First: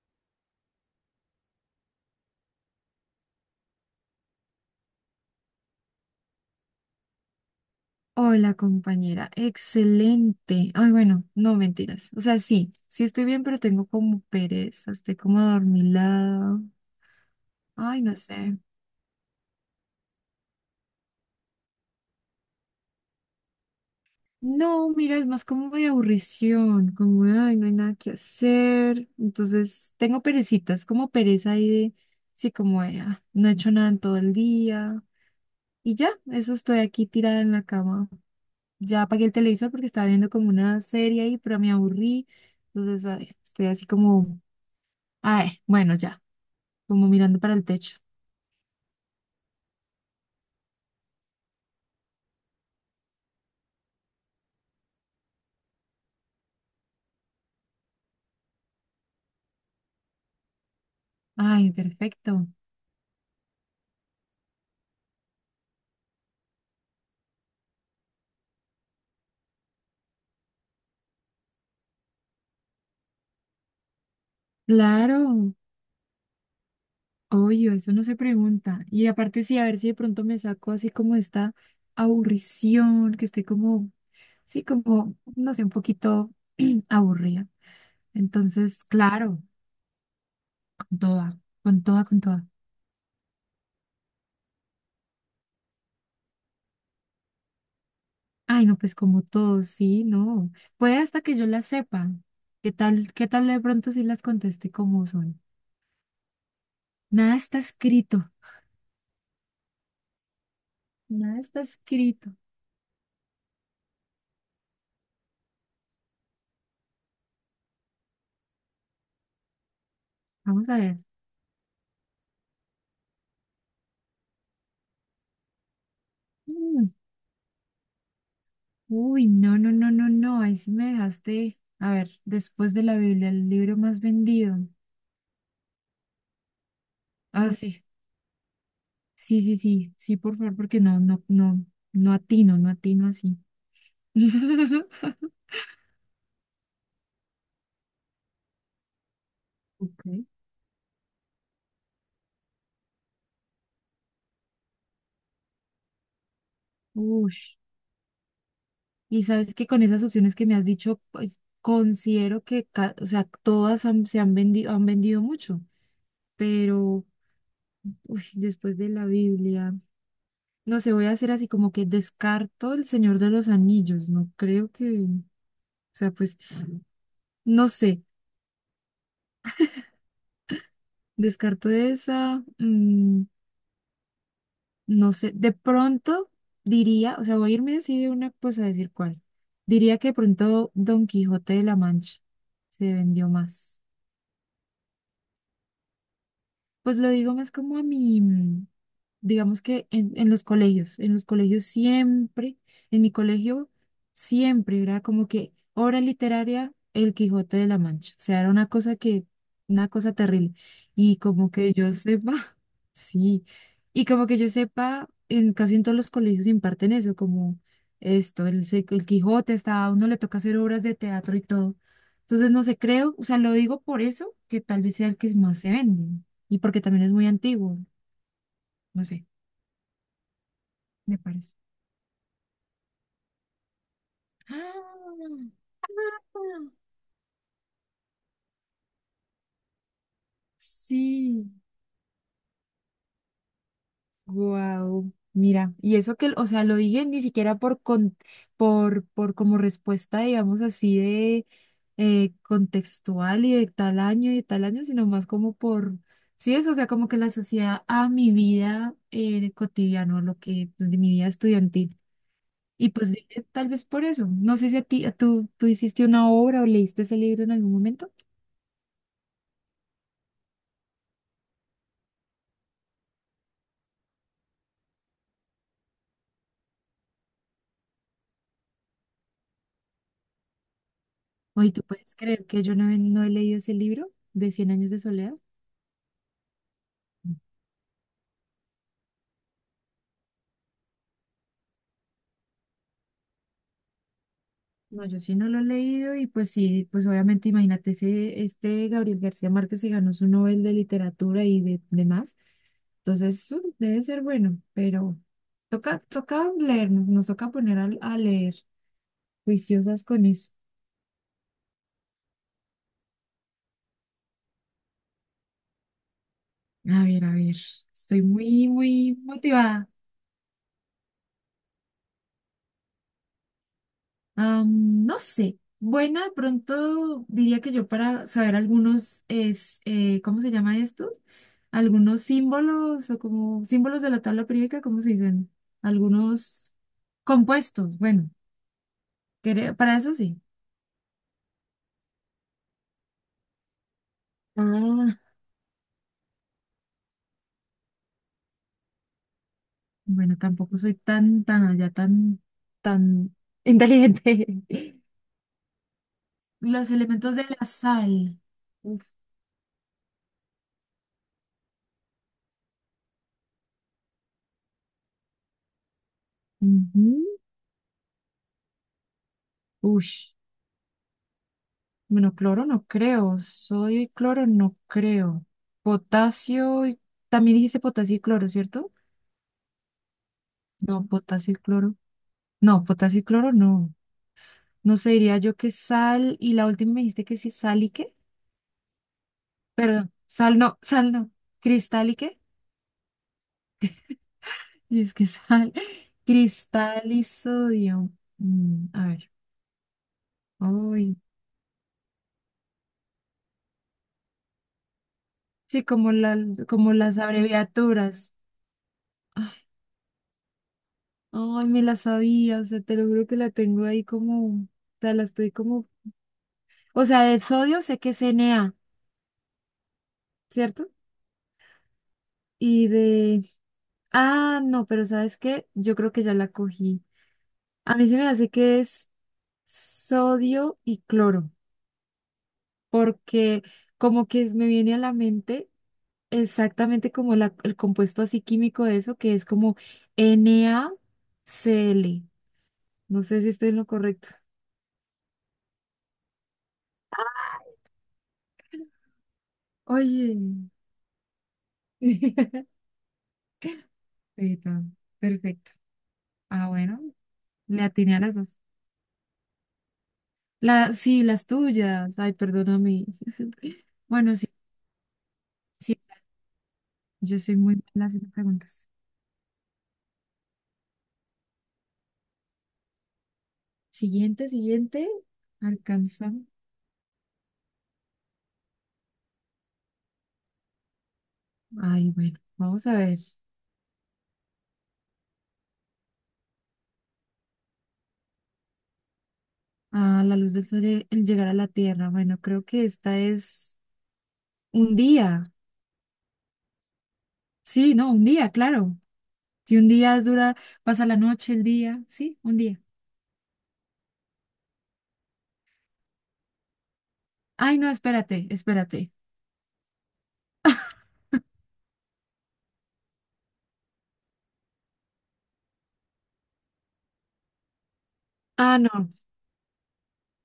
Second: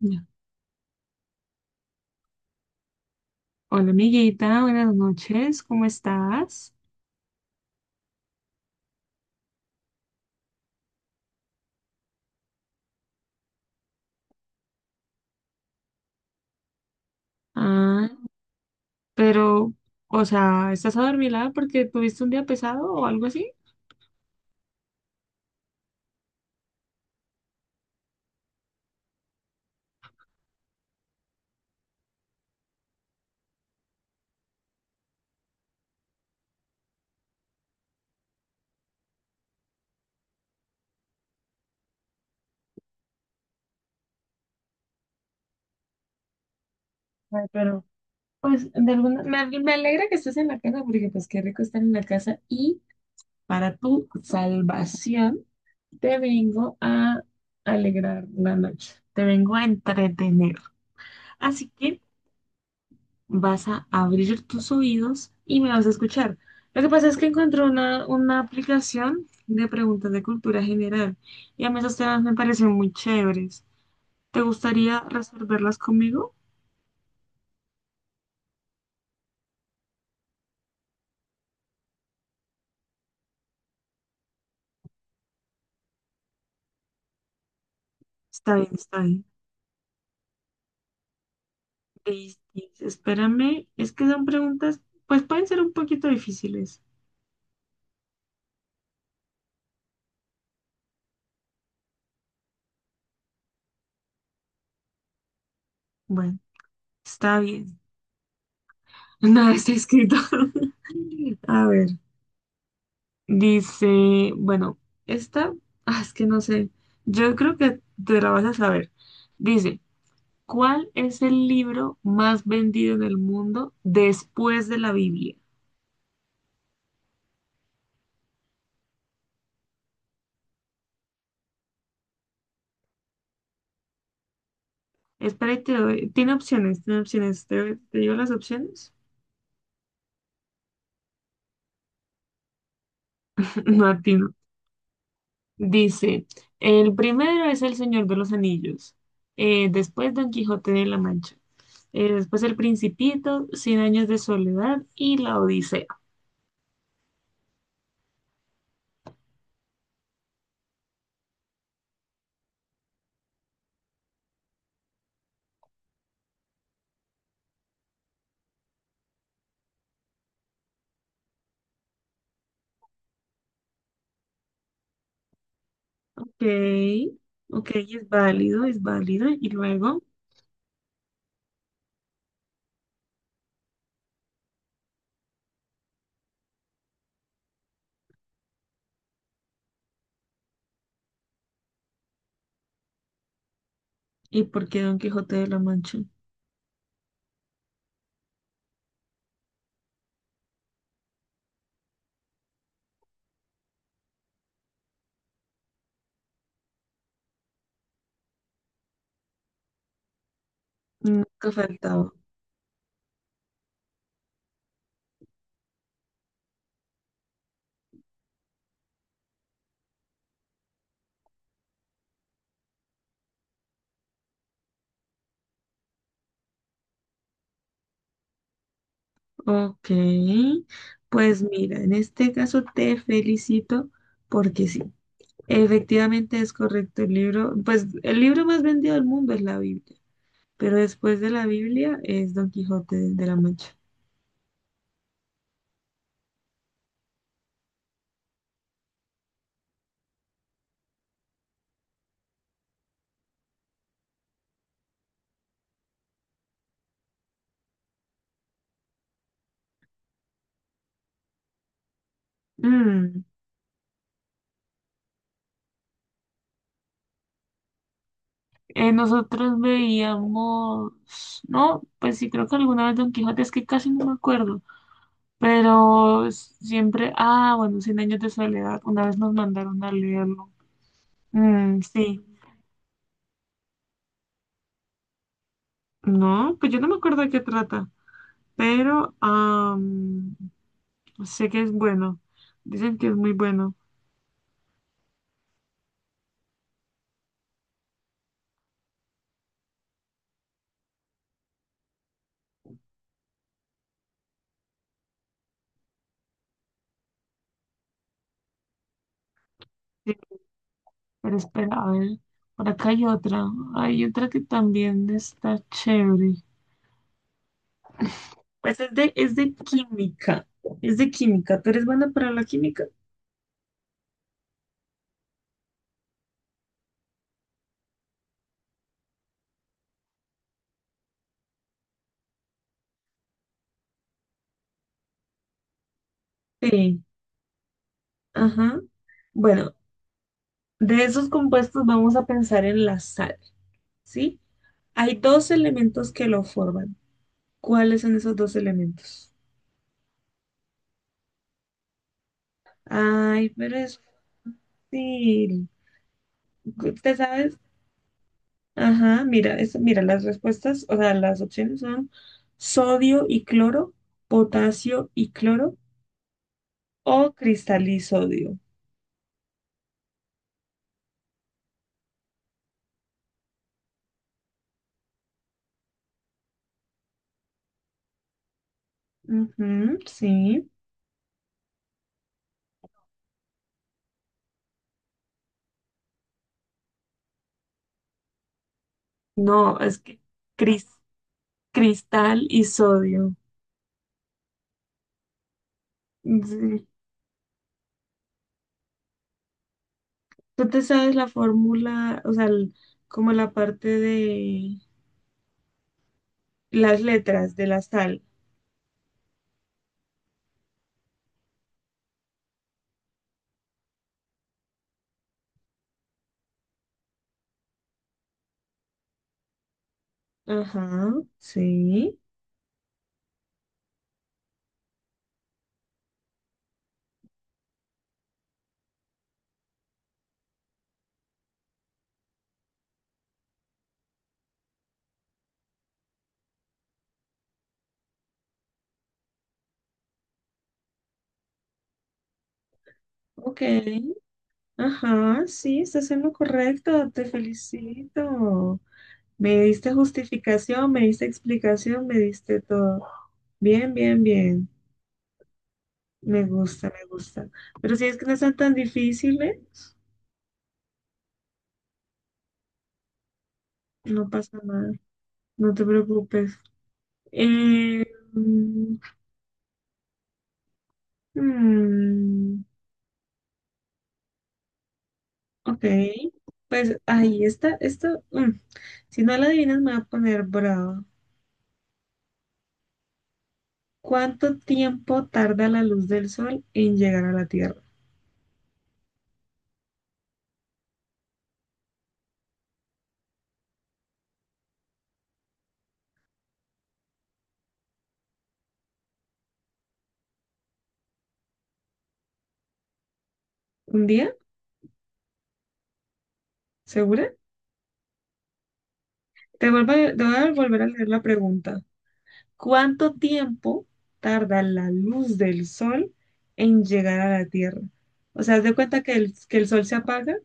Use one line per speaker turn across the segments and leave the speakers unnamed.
Ya. Hola amiguita, buenas noches, ¿cómo estás?
Hola, compañera. Excelente. Ay, bueno, no mentiras. O sea, sí, sí estoy bien, pero tengo como pereza, estoy como adormilada. Ay,
Ah,
no sé.
pero, o sea, ¿estás adormilada porque tuviste un día pesado o algo así?
No, mira, es más como de aburrición, como, de, ay, no hay nada que hacer. Entonces, tengo perecitas, como pereza ahí de, sí, como, de, ah, no he hecho nada en todo el día. Y ya, eso estoy aquí tirada en la cama. Ya apagué el televisor porque estaba viendo como una serie ahí, pero me aburrí. Entonces, ay, estoy así como... Ay, bueno, ya, como mirando
Ay,
para el
pero
techo.
pues de alguna me alegra que estés en la casa porque pues qué rico estar en la casa y para tu salvación te vengo a alegrar la noche, te vengo a entretener. Así
Ay,
que
perfecto.
vas a abrir tus oídos y me vas a escuchar. Lo que pasa es que encontré una aplicación de preguntas de cultura general y a mí esos temas me parecen muy chéveres. ¿Te gustaría
Claro,
resolverlas conmigo?
obvio, eso no se pregunta. Y aparte sí, a ver si de pronto me saco así como esta aburrición, que estoy como, sí, como, no sé, un poquito aburrida.
Está bien,
Entonces,
está bien.
claro, con toda, con toda, con toda.
Listis, espérame, es que son preguntas, pues pueden ser un poquito difíciles.
Ay, no, pues como todo, sí, no. Puede hasta que yo las sepa. Qué tal de pronto si las contesté como son?
Bueno,
Nada
está
está
bien.
escrito,
Nada está escrito.
nada está
A ver,
escrito.
dice, bueno, esta, es que no sé, yo creo que te la vas a saber. Dice,
Vamos a
¿cuál
ver.
es el libro más vendido en el mundo después de la Biblia?
Mm. Uy, no, no, no, no, no, ahí sí me dejaste, a ver, después de la Biblia, el libro más vendido.
Espera, y te doy- Tiene opciones, tiene opciones.
Ah, mm,
¿Te,
sí,
te digo las opciones?
sí, sí, sí, sí, por favor, porque no, no, no, no atino, no atino así.
No atino. Dice, el primero es El Señor de los Anillos. Después
Ok.
Don Quijote de la Mancha. Después El Principito, Cien Años de Soledad y La Odisea.
Uy, y sabes que con esas opciones que me has dicho, pues considero que, o sea, todas se han vendido mucho, pero uy, después de la Biblia, no sé, voy a hacer así como que descarto El Señor de los Anillos, no creo que, o sea, pues...
Ok,
No
ok,
sé,
es válido, es válido. Y luego,
descarto esa, no sé, de pronto diría, o sea, voy a irme así de una, pues a decir cuál. Diría que de pronto Don Quijote de la Mancha se vendió más.
¿y por qué Don Quijote de la Mancha?
Pues lo digo más como a mi, digamos que en los colegios, en los colegios siempre, en mi colegio siempre era como que obra literaria El Quijote de la Mancha, o sea, era una cosa que, una cosa terrible. Y
Nunca
como que yo
faltaba.
sepa, sí, y como que yo sepa, en casi en todos los colegios imparten eso, como esto, el, el Quijote, hasta a uno le toca hacer obras de teatro y todo. Entonces, no sé, creo, o sea, lo digo por eso, que tal vez sea el que más se vende. Y porque también es muy antiguo. No sé,
Ok,
me
pues
parece.
mira, en este caso te felicito porque
¡Ah!
sí, efectivamente es
¡Ah!
correcto el libro, pues el libro más vendido del mundo es la Biblia, pero después de la
Sí,
Biblia es Don Quijote de la Mancha.
wow. Mira, y eso que, o sea, lo dije ni siquiera por como respuesta, digamos así, de contextual y de tal año y de tal año, sino más como por, sí, eso, o sea, como que la sociedad a mi vida cotidiana, lo que, pues, de mi vida estudiantil. Y pues
Mm,
dije, tal vez por eso. No sé si a tú hiciste una obra o leíste ese libro en algún momento.
nosotros veíamos, no, pues sí, creo que alguna vez Don Quijote, es que casi no me acuerdo, pero siempre, ah, bueno, Cien Años de Soledad, una vez nos mandaron a leerlo.
Oye,
Mm,
¿tú puedes
sí,
creer que yo no he leído ese libro de Cien años de soledad?
no, pues yo no me acuerdo de qué trata. Pero am, sé que es bueno. Dicen que es muy bueno.
No, yo sí no lo he leído y pues sí, pues obviamente imagínate, este Gabriel García Márquez se ganó su Nobel de Literatura y de demás, entonces eso debe ser bueno, pero toca, toca leer, nos toca poner a leer, juiciosas con
Sí,
eso.
pero espera, a ver, por acá hay otra. Hay otra que también está chévere.
A ver, estoy muy,
Pues es
muy
es de
motivada.
química. Es de química. ¿Tú eres buena para la química?
No sé. Buena, de pronto diría que yo para saber algunos, es, ¿cómo se llama estos? Algunos símbolos o como símbolos de la tabla periódica, ¿cómo se dicen? Algunos
Sí.
compuestos. Bueno,
Ajá. Bueno,
para eso sí.
de esos compuestos vamos a pensar en la sal, ¿sí? Hay
Ah,
dos elementos que lo forman. ¿Cuáles son esos dos elementos?
bueno, tampoco soy tan, tan allá, tan, tan
Ay, pero es
inteligente.
fácil.
Los
¿Te
elementos de
sabes?
la sal. Uf.
Ajá, mira, mira, las respuestas, o sea, las opciones son sodio y cloro, potasio y cloro o
Ujú.
cristalisodio.
Ush. Bueno, cloro no creo, sodio y cloro no creo. Potasio y... También dijiste potasio y cloro, ¿cierto?
Ujú, sí.
No, potasio y cloro. No, potasio y cloro no. No sé, diría yo que sal y la última me dijiste que sí, sal y qué.
No, es
Perdón,
que
sal no,
cris-
sal no. Cristal y qué.
cristal y sodio.
Y es que sal.
Sí.
Cristal y sodio. A ver.
¿Tú te sabes
Uy.
la fórmula, o sea, como la parte de
Sí, como, como
las
las
letras de la sal?
abreviaturas. Ay, ay, me la sabía, o sea, te lo juro que la tengo ahí como, o sea, la estoy como... O sea, del sodio sé que es Na, ¿cierto?
Ajá, sí.
Y de... Ah, no, pero ¿sabes qué? Yo creo que ya la cogí. A mí se me hace que es sodio y cloro, porque como que me viene a la mente exactamente como el compuesto así químico de eso, que es como NaCl. No sé si
Ok.
estoy en lo correcto.
Ajá, sí, estás en lo correcto, te felicito. Me diste
Oye.
justificación, me diste explicación, me diste todo. Bien, bien, bien.
Perfecto. Perfecto.
Me
Ah,
gusta,
bueno,
me gusta.
le
Pero si
atiné
es
a
que no
las
están
dos.
tan difíciles,
Sí, las tuyas. Ay, perdóname.
no
Bueno, sí,
pasa nada. No te
sí,
preocupes.
yo soy muy
Eh,
mala haciendo preguntas.
mm, mm,
Siguiente, siguiente.
ok.
Alcanza.
Pues ahí está. Si no la adivinas, me va a poner bravo.
Ay, bueno, vamos a ver.
¿Cuánto tiempo tarda la luz del sol en llegar a la Tierra?
La luz del sol, el llegar a la Tierra. Bueno, creo que esta es un día. Sí, no, un día, claro. Si un día es dura, pasa la noche, el día. Sí, un día.
¿Un día? ¿Segura?
Ay, no, espérate, espérate.
Te voy a volver a leer la pregunta. ¿Cuánto tiempo tarda la luz del sol en llegar a la Tierra? O sea, haz de
Ah,
cuenta
no.
que que el sol se apaga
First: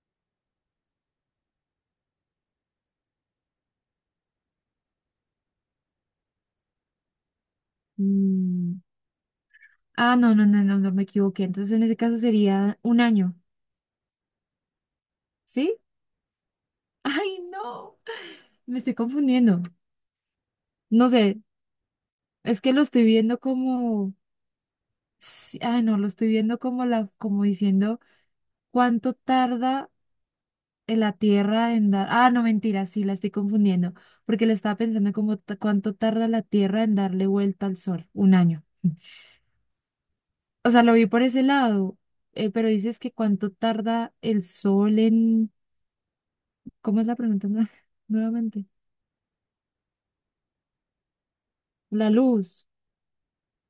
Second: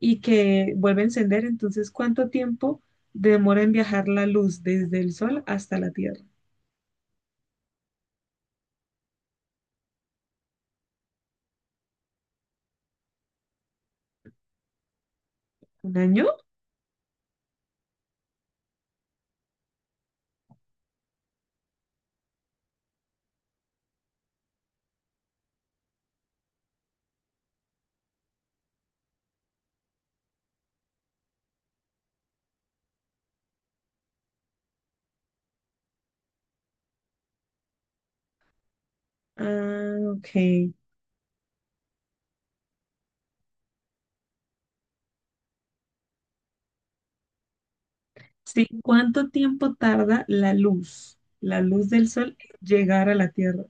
y que vuelve a encender, entonces, ¿cuánto tiempo demora en viajar la luz desde el sol hasta la Tierra?
Mm, Ah, no, no, no, no, no me equivoqué. Entonces, en ese caso sería un año. ¿Sí?
¿Un año?
Ay, no, me estoy confundiendo. No sé, es que lo estoy viendo como, sí, ay, no, lo estoy viendo como la, como diciendo cuánto tarda en la Tierra en dar. Ah, no, mentira, sí, la estoy confundiendo, porque le estaba pensando como cuánto tarda la Tierra en darle vuelta al Sol, un año.
Ah, ok.
O sea, lo vi por ese lado, pero dices que cuánto tarda el Sol en, ¿cómo es la pregunta? Nuevamente,
Sí, ¿cuánto tiempo tarda la luz del
la
sol en
luz.
llegar a la Tierra?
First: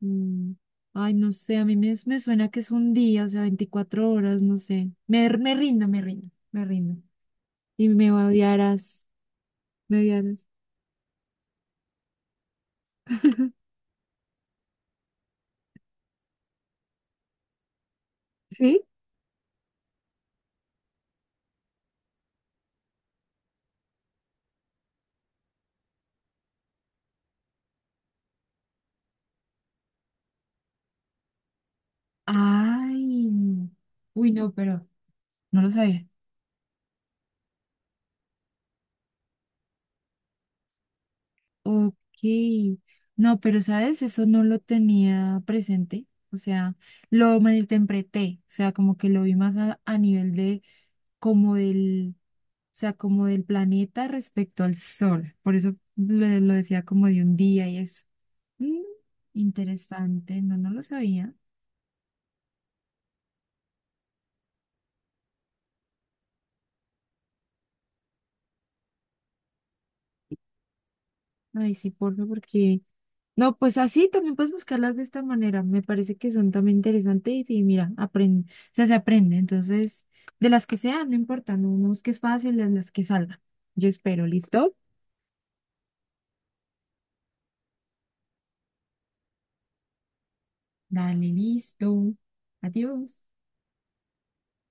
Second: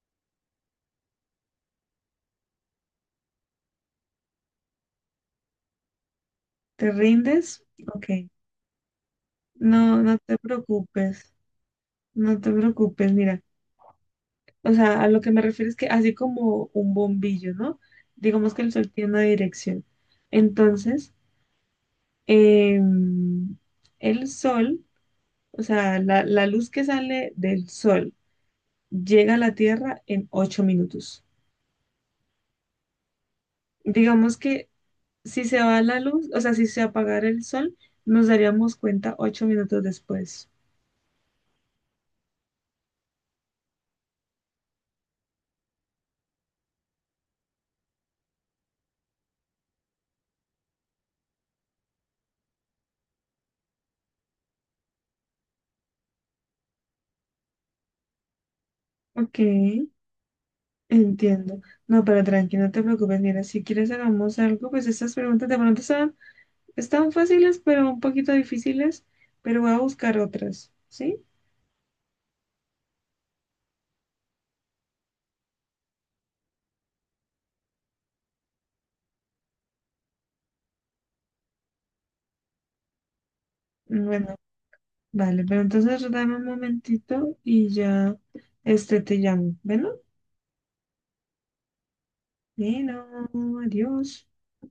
Mm, Ay, no sé, a mí me suena que es un día, o sea, 24 horas, no sé. Me rindo, me rindo, me
¿Te
rindo.
rindes?
Y
Ok.
me odiarás, me
No, no te
odiarás.
preocupes, no te preocupes, mira. O sea, a lo que me refiero es que así como un bombillo, ¿no? Digamos que el
¿Sí?
sol tiene una dirección. Entonces, em, el sol, o sea, la luz que sale del sol llega a la Tierra en 8 minutos.
Ay, no. Uy,
Digamos
no,
que
pero
si se
no lo
va la
sabía.
luz, o sea, si se apagara el sol, nos daríamos cuenta 8 minutos después.
Ok, no, pero sabes, eso no lo tenía presente, o sea, lo malinterpreté, o sea, como que lo vi más a nivel de como del, sea, como del planeta respecto al Sol. Por eso lo decía como de un día y eso. Mm,
Ok,
Interesante, no, no lo sabía.
entiendo. No, pero tranqui, no te preocupes. Mira, si quieres hagamos algo, pues estas preguntas de pronto son están fáciles, pero un poquito difíciles, pero voy a buscar otras, ¿sí?
Ay, sí, porfa, porque... No, pues así también puedes buscarlas de esta manera. Me parece que son también interesantes y sí, mira, aprende, o sea, se aprende. Entonces, de las que sean, no importa, no, no busques fácil, de las que salgan. Yo espero,
Bueno,
¿listo?
vale, pero entonces dame un momentito y ya este te llamo. Bueno,
Dale, listo. Adiós.
bueno, adiós.